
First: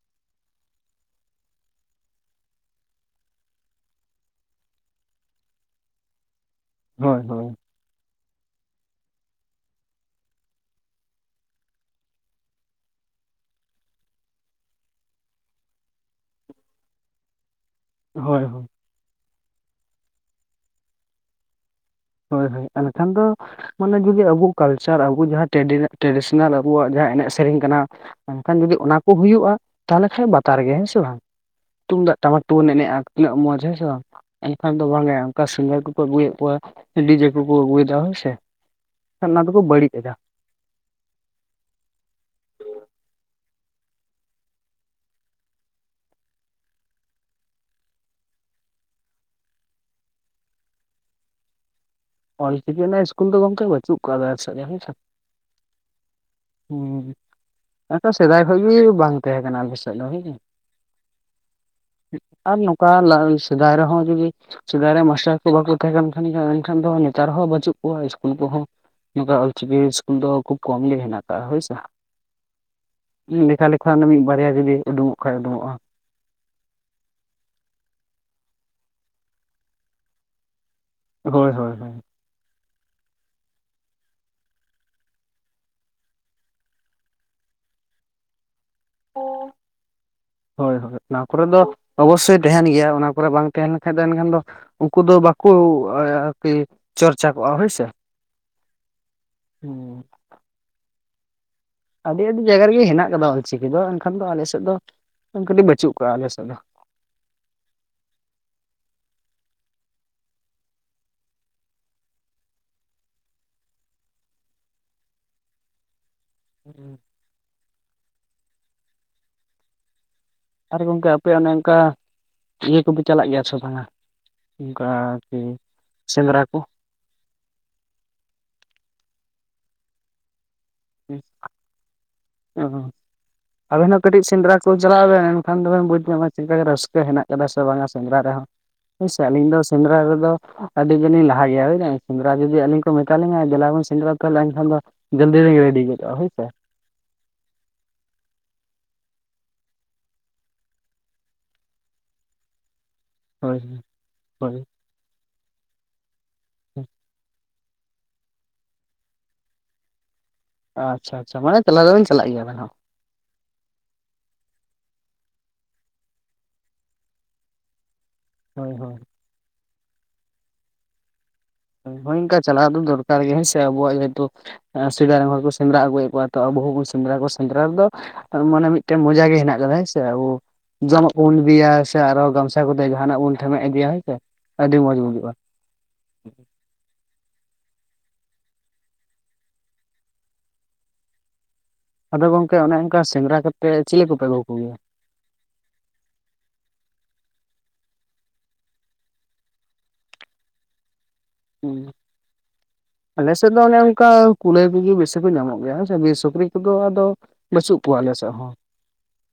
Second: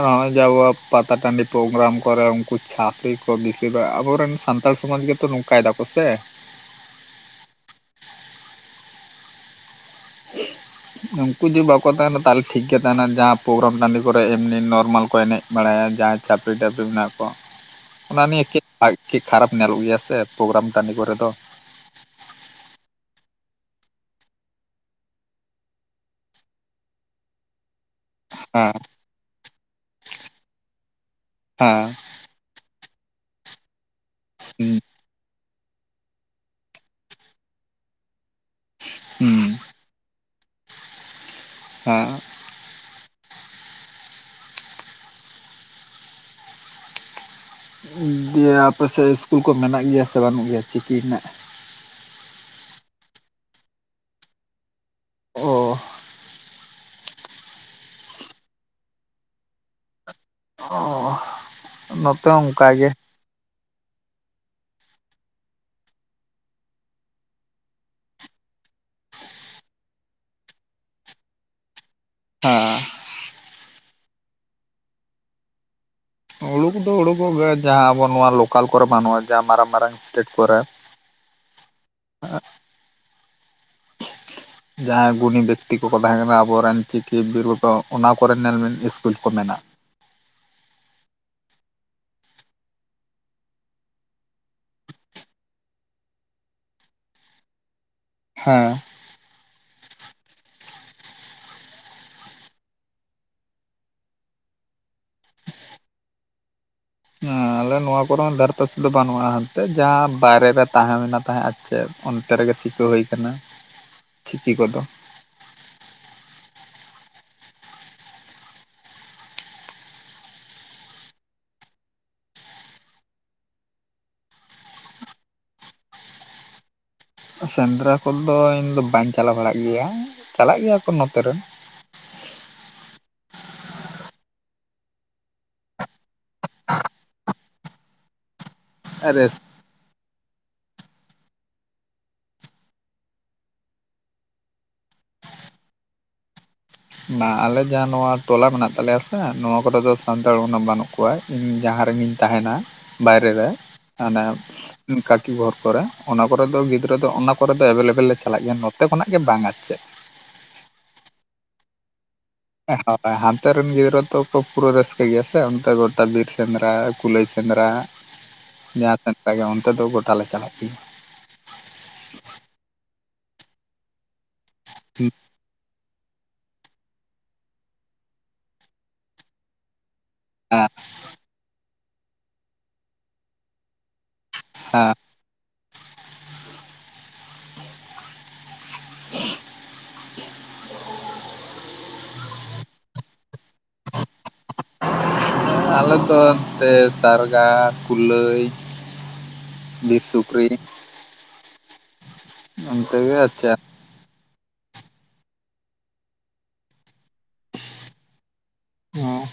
ᱚᱜ-ᱚᱭ ᱡᱮ ᱟᱵᱚᱣᱟᱜ ᱯᱟᱛᱟ ᱴᱟᱹᱰᱤ ᱯᱨᱳᱜᱨᱟᱢ ᱠᱚᱨᱮ ᱩᱱᱠᱩ ᱪᱷᱟᱯᱨᱤ ᱠᱚ ᱵᱤᱥᱤ ᱠᱚ ᱟᱵᱚᱨᱮᱱ ᱥᱟᱱᱛᱟᱲ ᱥᱚᱢᱟᱡᱽ ᱜᱮ ᱛᱚ ᱱᱚᱝᱠᱟᱭ ᱫᱟᱠᱚ ᱥᱮ ᱦᱳᱭ ᱦᱳᱭ ᱩᱱᱠᱩ ᱡᱩᱫᱤ ᱵᱟᱠᱚ ᱛᱟᱦᱮᱱᱟ ᱛᱟᱦᱚᱞᱮ ᱴᱷᱤᱠ ᱜᱮ ᱛᱟᱦᱮᱱᱟ ᱡᱟᱦᱟᱸ ᱯᱨᱳᱜᱨᱟᱢ ᱴᱟᱺᱰᱤ ᱠᱚᱨᱮ ᱮᱢᱱᱤ ᱱᱚᱨᱢᱟᱞ ᱠᱚ ᱮᱱᱮᱡ ᱵᱟᱲᱟᱭᱟ ᱡᱟ ᱪᱟᱯᱨᱤ ᱴᱟᱯᱨᱤ ᱢᱮᱱᱟᱜ ᱠᱚ᱾ ᱚᱱᱟ ᱱᱤᱭᱮ ᱦᱳᱭ ᱠᱮ ᱦᱳᱭ ᱟᱡ ᱠᱮ ᱠᱷᱟᱨᱟᱯ ᱧᱮᱞᱚᱜ ᱜᱮᱭᱟ ᱥᱮ ᱯᱨᱳᱜᱨᱟᱢ ᱴᱟᱺᱰᱤ ᱠᱚᱨᱮ ᱫᱚ᱾ ᱦᱳᱭ ᱦᱳᱭ ᱮᱱᱠᱷᱟᱱ ᱫᱚ ᱢᱟᱱᱮ ᱡᱩᱫᱤ ᱟᱵᱩ ᱠᱟᱞᱪᱟᱨ ᱟᱵᱩ ᱡᱟᱦᱟᱸ ᱴᱮᱰᱤ ᱴᱨᱮᱰᱤᱥᱮᱱᱟᱞ ᱟᱵᱩᱣᱟᱜ ᱡᱟᱦᱟᱸ ᱮᱱᱮᱡ ᱥᱮᱨᱮᱧ ᱠᱟᱱᱟ ᱮᱱᱠᱷᱟᱱ ᱦᱮᱸ ᱡᱩᱫᱤ ᱚᱱᱟ ᱠᱚ ᱦᱩᱭᱩᱜ-ᱟ ᱛᱟᱦᱞᱮ ᱠᱷᱟᱱ ᱵᱟᱛᱟᱨ ᱜᱮ ᱦᱮᱸ ᱥᱮ ᱵᱟᱝ ᱦᱮᱸ ᱛᱩᱢᱫᱟᱜ ᱴᱟᱢᱟᱠ ᱛᱮᱵᱩᱱ ᱮᱱᱮᱜ-ᱟ ᱛᱤᱱᱟᱹᱜ ᱢᱚᱸᱡᱽ ᱦᱮᱸ ᱥᱮ ᱵᱟᱝ ᱮᱱᱠᱷᱟᱱ ᱦᱩᱸ ᱫᱚ ᱵᱟᱝᱮ ᱚᱱᱠᱟ ᱥᱤᱝᱜᱟᱨ ᱠᱚᱠᱚ ᱟᱹᱜᱩᱭᱮᱜ ᱠᱚᱣᱟ, ᱰᱤᱡᱮ ᱠᱚᱠᱚ ᱟᱹᱜᱩᱭᱮᱫᱟ ᱦᱳᱭ ᱥᱮ ᱦᱩᱸ ᱚᱱᱟ ᱫᱚᱠᱚ ᱵᱟᱹᱲᱤᱡ ᱮᱫᱟ᱾ ᱦᱮᱸ ᱫᱤᱭᱮ ᱟᱯᱮᱥᱮᱫ ᱤᱥᱠᱩᱞ ᱠᱚ ᱢᱮᱱᱟᱜ ᱜᱮᱭᱟ ᱥᱮ ᱵᱟᱱᱩᱜ ᱜᱮᱭᱟ ᱪᱤᱠᱤ ᱨᱮᱱᱟᱜ? ᱚᱞ ᱪᱤᱠᱤ ᱨᱮᱱᱟᱜ ᱤᱥᱠᱩᱞ ᱫᱚ ᱜᱚᱝᱠᱮ ᱵᱟᱪᱩᱜ ᱠᱟᱣ ᱫᱟ᱾ ᱚ ᱦᱮᱸ ᱮᱱᱠᱟ ᱥᱮᱫᱟᱭ ᱠᱷᱚᱡ ᱜᱤ ᱵᱟᱝ ᱛᱮᱦᱮ ᱠᱟᱱᱟ ᱟᱞᱮ ᱥᱮᱫ ᱫᱚ ᱦᱩᱸ ᱚ, ᱱᱚᱛᱮ ᱦᱚᱸ ᱟᱨ ᱚᱱᱠᱟ ᱜᱮ ᱱᱚᱠᱟ ᱥᱮᱫᱟᱭ ᱨᱮᱦᱚᱸ ᱡᱩᱫᱤ ᱥᱮᱫᱟᱭ ᱨᱮ ᱢᱟᱥᱴᱟᱨ ᱠᱩ ᱵᱟᱠᱚ ᱛᱟᱦᱮᱸ ᱠᱟᱱ ᱠᱷᱟᱱ ᱮᱱᱠᱷᱟᱱ ᱫᱚ ᱱᱮᱛᱟᱨ ᱦᱚᱸ ᱵᱟᱹᱪᱩᱜ ᱠᱚᱣᱟ ᱤᱥᱠᱩᱞ ᱠᱚᱦᱚᱸ ᱱᱚᱠᱟ ᱚᱞᱪᱤᱠᱤ ᱤᱥᱠᱩᱞ ᱫᱚ ᱠᱷᱩᱵ ᱠᱚᱢ ᱜᱮ ᱦᱮᱱᱟᱜ ᱦᱳᱭᱥᱮ ᱦᱮᱸ ᱞᱮᱠᱷᱟ ᱞᱮᱠᱷᱟᱱ ᱢᱤᱫ ᱵᱟᱨᱭᱟ ᱡᱩᱫᱤ ᱩᱰᱩᱝᱚᱜ ᱠᱷᱟᱡ ᱩᱰᱩᱝᱚᱜ-ᱟ ᱩᱲᱩᱠ ᱫᱚ ᱩᱲᱩᱠ ᱠᱚᱜ ᱜᱮᱭᱟ ᱡᱟᱦᱟᱸ ᱟᱵᱚ ᱱᱚᱣᱟ ᱞᱳᱠᱟᱞ ᱠᱚᱨᱮ ᱵᱟᱹᱱᱩᱜ-ᱟ ᱡᱟᱦᱟᱸ ᱢᱟᱨᱟᱝ ᱢᱟᱨᱟᱝ ᱮᱥᱴᱮᱴ ᱠᱚᱨᱮ ᱦᱳᱭ ᱦᱳᱭ ᱦᱳᱭ [unintelligible] ᱡᱟᱦᱟᱸᱭ ᱜᱩᱱᱤ ᱵᱮᱠᱛᱤ ᱠᱚᱠᱚ ᱛᱟᱦᱮᱸ ᱠᱟᱱᱟ ᱟᱵᱚᱨᱮᱱ ᱪᱤᱠᱤ ᱵᱤᱨᱩᱣᱟᱹ ᱚᱱᱟ ᱠᱚᱨᱮ ᱱᱮᱞ ᱵᱤᱱ ᱤᱥᱠᱩᱞ ᱠᱚ ᱢᱮᱱᱟᱜ-ᱟ᱾ ᱦᱳᱭ ᱦᱳᱭ ᱚᱱᱟ ᱠᱚᱨᱮ ᱫᱚ ᱚᱵᱚᱥᱳᱭ ᱛᱮᱦᱮᱱ ᱜᱮᱭᱟ ᱚᱱᱟ ᱠᱚᱨᱮ ᱵᱟᱝ ᱛᱮᱦᱮᱱ ᱞᱮᱱᱠᱷᱟᱱ ᱫᱚ ᱮᱱᱠᱷᱟᱱ ᱫᱚ ᱩᱱᱠᱩ ᱫᱚ ᱵᱟᱠᱚ ᱟᱨᱠᱤ ᱪᱚᱨᱪᱟ ᱠᱚᱜ-ᱟ ᱦᱳᱭ ᱥᱮ᱾ ᱦᱮᱸ ᱾ ᱦᱩᱸ ᱾ ᱟᱹᱰᱤ ᱟᱹᱰᱤ ᱡᱟᱭᱜᱟ ᱨᱮᱜᱮ ᱦᱮᱱᱟᱜ ᱟᱠᱟᱫᱟ ᱚᱞᱪᱤᱠᱤ ᱫᱚ ᱮᱱᱠᱷᱟᱱ ᱫᱚ ᱟᱞᱮ ᱥᱮᱫ ᱫᱚ ᱠᱟᱹᱴᱤᱡ ᱵᱟᱹᱪᱩᱜ ᱠᱚᱜᱼᱟ ᱟᱞᱮ ᱥᱮᱫ ᱫᱚ ᱾ ᱟᱸᱻ ᱾ ᱟᱞᱮ ᱱᱚᱣᱟ ᱠᱚᱨᱮ ᱦᱚ ᱫᱷᱟᱨᱮ ᱯᱟᱥᱮ ᱫᱚ ᱵᱟᱹᱱᱩᱜᱼᱟ ᱦᱟᱱᱛᱮ ᱡᱟᱦᱟᱸ ᱵᱟᱭᱨᱮ ᱨᱮ ᱛᱟᱦᱮᱸ ᱦᱩᱭ ᱞᱮᱱᱟ ᱛᱟᱦᱮᱸ ᱟᱨ ᱪᱮᱫ ᱚᱱᱛᱮ ᱨᱮᱜᱮ ᱥᱤᱠᱟᱹ ᱦᱩᱭ ᱠᱟᱱᱟ ᱪᱤᱠᱤ ᱠᱚᱫᱚ ᱾ ᱦᱩᱜ ᱩᱸ ᱟᱨ ᱜᱚᱝᱠᱮ ᱟᱯᱮ ᱚᱱᱮ ᱚᱱᱠᱟ ᱤᱭᱟᱹ ᱠᱚᱯᱮ ᱪᱟᱞᱟᱜ ᱜᱮᱭᱟ ᱥᱮ ᱵᱟᱝᱟ? ᱚᱱᱠᱟ ᱟᱨ ᱠᱤ ᱥᱮᱸᱫᱽᱨᱟ ᱠᱚ ᱾ ᱥᱮᱸᱫᱽᱨᱟ ᱠᱚᱫᱚ ᱤᱧ ᱫᱚ ᱵᱟᱹᱧ ᱪᱟᱞᱟᱣ ᱵᱟᱲᱟᱜ ᱜᱮᱭᱟ ᱪᱟᱞᱟᱜ ᱜᱮᱭᱟ ᱠᱚ ᱱᱚᱛᱮ ᱨᱮᱱ [unintelligible] ᱚ, ᱟᱵᱮᱱ ᱦᱚ ᱠᱟᱹᱴᱤᱡ ᱥᱮᱸᱫᱽᱨᱟ ᱠᱚ ᱪᱟᱞᱟᱜ ᱵᱮᱱ ᱮᱱᱠᱷᱟᱱ ᱫᱚᱵᱮᱱ ᱵᱩᱡᱽ ᱧᱟᱢᱟ ᱪᱮᱫᱠᱟᱜ ᱨᱟᱹᱥᱠᱟᱹ ᱦᱮᱱᱟᱜ ᱟᱠᱟᱫᱟ ᱥᱮ ᱵᱟᱝᱟ ᱥᱮᱸᱫᱽᱨᱟ ᱨᱮᱦᱚᱸ, ᱟᱨ ᱦᱳᱭᱥᱮ ᱟᱞᱤᱧ ᱫᱚ ᱥᱮᱸᱫᱽᱨᱟ ᱨᱮᱫᱚ ᱟᱹᱰᱤ ᱜᱮ ᱞᱤᱧ ᱞᱟᱦᱟ ᱜᱮᱭᱟ ᱵᱩ [unintelligible] ᱥᱮᱸᱫᱽᱨᱟ ᱡᱩᱫᱤ ᱟᱹᱞᱤᱧ ᱠᱚ ᱢᱮᱛᱟᱞᱤᱧᱟ ᱫᱮᱞᱟ ᱵᱚᱱ ᱥᱮᱸᱫᱽᱨᱟᱼᱟ ᱛᱟᱦᱚᱞᱮ ᱮᱱᱠᱷᱟᱱ ᱫᱚ ᱡᱚᱞᱫᱤ [unintelligible] ᱨᱮᱰᱤ ᱜᱚᱫᱚᱜ-ᱟ ᱦᱳᱭᱥᱮ ᱾ ᱵᱟᱝ ᱟᱞᱮ ᱡᱟᱦᱟᱸ ᱱᱚᱣᱟ ᱴᱚᱞᱟ ᱢᱮᱱᱟᱜ ᱛᱟᱞᱮᱭᱟ ᱥᱮ ᱱᱚᱣᱟ ᱠᱚᱨᱮ ᱫᱚ ᱥᱟᱱᱛᱟᱲ ᱩᱱᱟᱹᱜ ᱵᱟᱹᱱᱩᱜ ᱠᱚᱣᱟ ᱤᱧ ᱡᱟᱦᱟᱸ ᱨᱮᱜᱤᱧ ᱛᱟᱦᱮᱱᱟ ᱾ ᱵᱟᱭᱨᱮ ᱨᱮ ᱦᱳᱭ ᱢᱟᱱᱮ ᱦᱳᱭ ᱠᱟᱠᱤ ᱜᱷᱚᱨ ᱠᱚᱨᱮ ᱚᱱᱟ ᱠᱚ ᱨᱮ ᱫᱚ ᱜᱤᱫᱽᱨᱟᱹ ᱫᱚ ᱚᱱᱟ ᱠᱚᱨᱮ ᱫᱚ ᱮᱵᱮᱞ ᱮᱵᱮᱞ ᱞᱮ ᱪᱟᱞᱟᱜ ᱜᱮᱭᱟ ᱱᱚᱛᱮ ᱠᱷᱚᱱᱟᱜ ᱜᱮ ᱵᱟᱝ ᱟᱨ ᱪᱮᱫ ᱾ ᱟᱪᱪᱷᱟ ᱟᱪᱷᱟ ᱢᱟᱱᱮ ᱪᱟᱞᱟᱣ ᱫᱚᱵᱮᱱ ᱪᱟᱞᱟᱜ ᱜᱮᱭᱟ ᱵᱮᱱ? ᱦᱳᱭ ᱦᱟᱱᱛᱮ ᱨᱮᱱ ᱜᱤᱫᱽᱨᱟᱹ ᱛᱚ ᱯᱩᱨᱟᱹ ᱨᱟᱹᱥᱠᱟᱹ ᱜᱮᱭᱟ ᱥᱮ ᱚᱱᱛᱮ ᱜᱚᱴᱟ ᱵᱤᱨ ᱥᱮᱸᱫᱽᱨᱟ ᱠᱩᱞᱟᱹᱭ ᱥᱮᱸᱫᱽᱨᱟ ᱦᱳᱭ ᱦᱳᱭ ᱡᱟᱦᱟᱸ ᱥᱮᱸᱫᱽᱨᱟ ᱜᱮ ᱚᱱᱛᱮ ᱫᱚ ᱜᱚᱴᱟ ᱞᱮ ᱪᱟᱞᱟᱜ ᱜᱮᱭᱟ ᱾ ᱦᱳᱭ ᱚᱝᱠᱟ ᱪᱟᱞᱟᱣ ᱫᱚᱨᱠᱟᱨ ᱜᱮᱭᱟ ᱦᱳᱭ ᱥᱮ ᱟᱵᱚᱣᱟᱜ ᱡᱮᱦᱮᱛᱩ ᱥᱮᱫᱟᱭ ᱨᱮᱱ ᱦᱚᱲ ᱠᱚ ᱥᱮᱸᱫᱽᱨᱟ ᱟᱹᱜᱩᱭᱮᱫ ᱠᱚᱣᱟ ᱾ ᱛᱚ ᱟᱵᱚ ᱦᱚᱸᱵᱚᱱ ᱥᱮᱸᱫᱽᱨᱟ ᱠᱚᱣᱟ ᱥᱮᱸᱫᱽᱨᱟ ᱨᱮᱫᱚ ᱢᱟᱱᱮ ᱢᱤᱫᱴᱮᱱ ᱢᱚᱡᱟ ᱜᱮ ᱦᱮᱱᱟᱜ ᱟᱠᱟᱫᱟ [unintelligible] ᱵᱚ ᱡᱚᱢᱟᱜ ᱵᱚᱱ ᱤᱫᱤᱭᱟ ᱥᱮ ᱟᱨᱚ ᱜᱟᱢᱥᱟ ᱠᱚᱛᱮ ᱡᱟᱦᱟᱱᱟᱜ ᱵᱚᱱ ᱴᱷᱮᱢᱮᱫ ᱤᱫᱤᱭᱟ ᱦᱳᱭ ᱥᱮ ᱾ ᱟᱹᱰᱤ ᱦᱮᱸ ᱢᱚᱸᱡᱽ ᱵᱩᱡᱩᱜ-ᱟ ᱾ [inaudible] ᱟᱫᱚ ᱜᱚᱝᱠᱮ ᱚᱱᱮ ᱚᱱᱠᱟ ᱥᱮᱸᱫᱽᱨᱟ ᱠᱟᱛᱮᱫ ᱪᱤᱞᱤ ᱠᱚᱯᱮ ᱟᱹᱜᱩ ᱠᱚᱜᱮᱭᱟ? ᱟᱞᱮ ᱫᱚ ᱮᱱᱛᱮ ᱥᱟᱨᱜᱟ, ᱠᱩᱞᱟᱹᱭ ᱵᱤᱨ ᱥᱩᱠᱨᱤ ᱾ ᱦᱩᱸ ᱚᱱᱛᱮ ᱜᱮ ᱟᱞᱮ ᱥᱮᱫ ᱟᱪᱪᱷᱟ ᱫᱚ ᱚᱱᱮ ᱚᱱᱠᱟ ᱠᱩᱞᱟᱹᱭ ᱠᱚᱜᱮ ᱵᱤᱥᱤ ᱠᱚ ᱧᱟᱢᱚᱜ ᱜᱮᱭᱟ ᱦᱮᱸ ᱥᱮ ᱥᱩᱠᱨᱤ ᱠᱚᱫᱚ ᱟᱫᱚ ᱵᱟᱹᱪᱩᱜ ᱠᱚᱣᱟ ᱟᱞᱮ ᱥᱮᱫ ᱦᱚᱸ᱾ ᱚᱸ ᱾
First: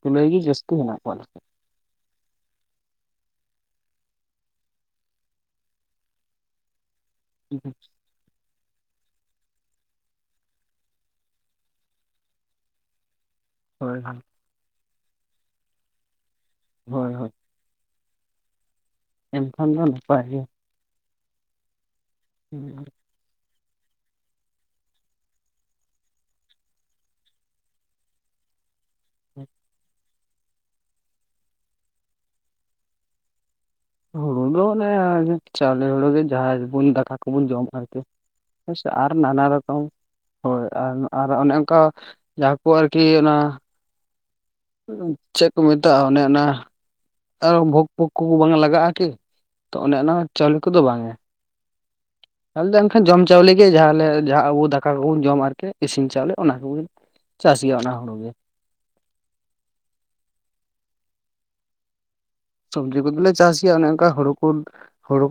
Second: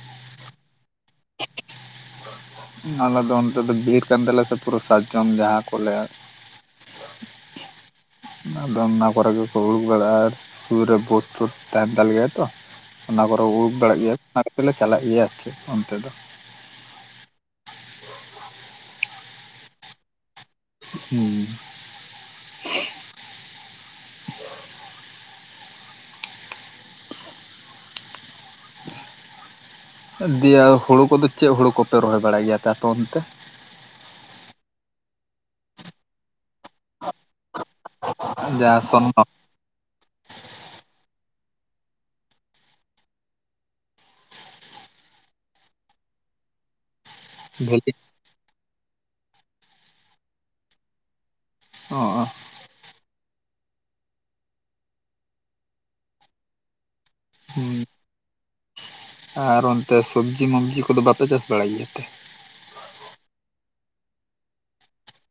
ᱠᱩᱞᱟᱹᱭ ᱜᱮ ᱡᱟᱹᱥᱛᱤ ᱦᱮᱱᱟᱜ ᱠᱚᱣᱟ ᱟᱞᱮ ᱥᱮᱫ ᱾ ᱟᱞᱮ ᱫᱚ ᱚᱱᱛᱮ ᱫᱚ ᱵᱤᱨ ᱠᱟᱱ ᱛᱟᱞᱮᱭᱟ ᱥᱮ ᱯᱩᱨᱟᱹ ᱥᱟᱨᱡᱚᱢ ᱡᱟᱦᱟᱸ ᱠᱚᱞᱮ ᱦᱩᱸ [unintelligible] ᱟᱫᱚ ᱚᱱᱟ ᱠᱚᱨᱮ ᱜᱮᱠᱚ ᱩᱲᱩᱠ ᱵᱟᱲᱟᱜ-ᱟ ᱟᱨ ᱥᱩᱨ ᱨᱮ ᱵᱳᱛᱚᱨ [unintelligible] ᱛ ᱛᱟᱦᱮᱱ ᱛᱟᱞᱮ ᱜᱮᱭᱟ ᱛᱚ ᱚᱱᱟ ᱠᱚᱨᱮ ᱩᱲᱩᱵ ᱵᱟᱲᱟᱜ ᱦᱳᱭ ᱜᱮᱭᱟ ᱦᱳᱭ ᱚᱱᱟ ᱛᱮᱞᱮ ᱪᱟᱞᱟᱜ ᱜᱮᱭᱟ ᱟᱨᱠᱤ ᱚᱱᱛᱮ ᱫᱚ ᱾ ᱦᱳᱭ ᱦᱳᱭ ᱾ ᱮᱱᱠᱷᱟᱱ ᱫᱚ ᱱᱟᱯᱟᱭ ᱜᱮ ᱾ ᱦᱩᱸ ᱾ ᱦᱩᱸ ᱻ᱾ ᱫᱤᱭᱮ ᱦᱩᱲᱩ ᱠᱚᱫᱚ ᱪᱮᱫ ᱦᱩᱲᱩ ᱠᱚᱯᱮ ᱨᱚᱦᱚᱭ ᱵᱟᱲᱟᱭ ᱜᱮᱭᱟ ᱟᱯᱮ ᱚᱱᱛᱮ? ᱦᱩᱲᱩ ᱫᱚ ᱚᱱᱮ ᱪᱟᱣᱞᱮ ᱦᱩᱲᱩ ᱜᱮ ᱡᱟᱦᱟᱸ ᱵᱚᱱ ᱫᱟᱠᱟ ᱠᱚᱵᱚᱱ ᱡᱚᱢᱟ ᱟᱨᱠᱤ ᱾ ᱦᱳᱭ ᱡᱟᱦᱟᱸ ᱥᱮ ᱟᱨ ᱥᱚᱨᱱᱚ ᱱᱟᱱᱟ ᱨᱚᱠᱚᱢ ᱦᱳᱭ, ᱟᱨ ᱟᱨ ᱚᱱᱮ ᱚᱱᱠᱟ ᱡᱟᱦᱟᱸ ᱠᱚ ᱟᱨᱠᱤ ᱚᱱᱟ ᱪᱮᱫ ᱠᱚ ᱢᱮᱛᱟᱜ-ᱟ ᱚᱱᱮ ᱚᱱᱟ? ᱟᱨ ᱵᱷᱳᱜᱽ ᱵᱷᱮᱞᱤ ᱯᱷᱳᱜᱽ ᱠᱚ ᱵᱟᱝ ᱞᱟᱜᱟᱜ-ᱟ ᱠᱤ ᱛᱚ ᱚᱱᱮ ᱚᱱᱟ ᱪᱟᱣᱞᱮ ᱠᱚᱫᱚ ᱵᱟᱝ-ᱟ ᱾ ᱚ ᱚ ᱾ ᱟᱞᱮ ᱫᱚ ᱮᱱᱠᱷᱟᱱ ᱡᱚᱢ ᱪᱟᱣᱞᱮ ᱜᱮ ᱡᱟᱦᱟᱸᱞᱮ ᱡᱟᱦᱟᱸ ᱟᱵᱚ ᱫᱟᱠᱟ ᱠᱚᱵᱚᱱ ᱡᱚᱢᱟ ᱟᱨᱠᱤ ᱤᱥᱤᱱ ᱪᱟᱣᱞᱮ ᱚᱱᱟ ᱠᱚᱜᱮ ᱾ ᱪᱟᱥ ᱦᱩᱸ ᱜᱮᱭᱟ ᱚᱱᱟ ᱦᱳᱲᱳ ᱜᱮ ᱟᱨ ᱚᱱᱛᱮ ᱥᱚᱵᱽᱡᱤ ᱢᱚᱵᱡᱤ ᱠᱚᱫᱚ ᱵᱟᱯᱮ ᱪᱟᱥ ᱵᱟᱲᱟᱭ ᱜᱮᱭᱟ ᱮᱱᱛᱮ ᱥᱚᱵᱽᱡᱤ ᱠᱚᱫᱚᱞᱮ ᱪᱟᱥ ᱜᱮᱭᱟ ᱚᱱᱮ ᱚᱱᱠᱟ ᱦᱳᱲᱳ ᱠᱚ ᱦᱳᱲᱳ ᱠᱚ ᱨᱚᱦ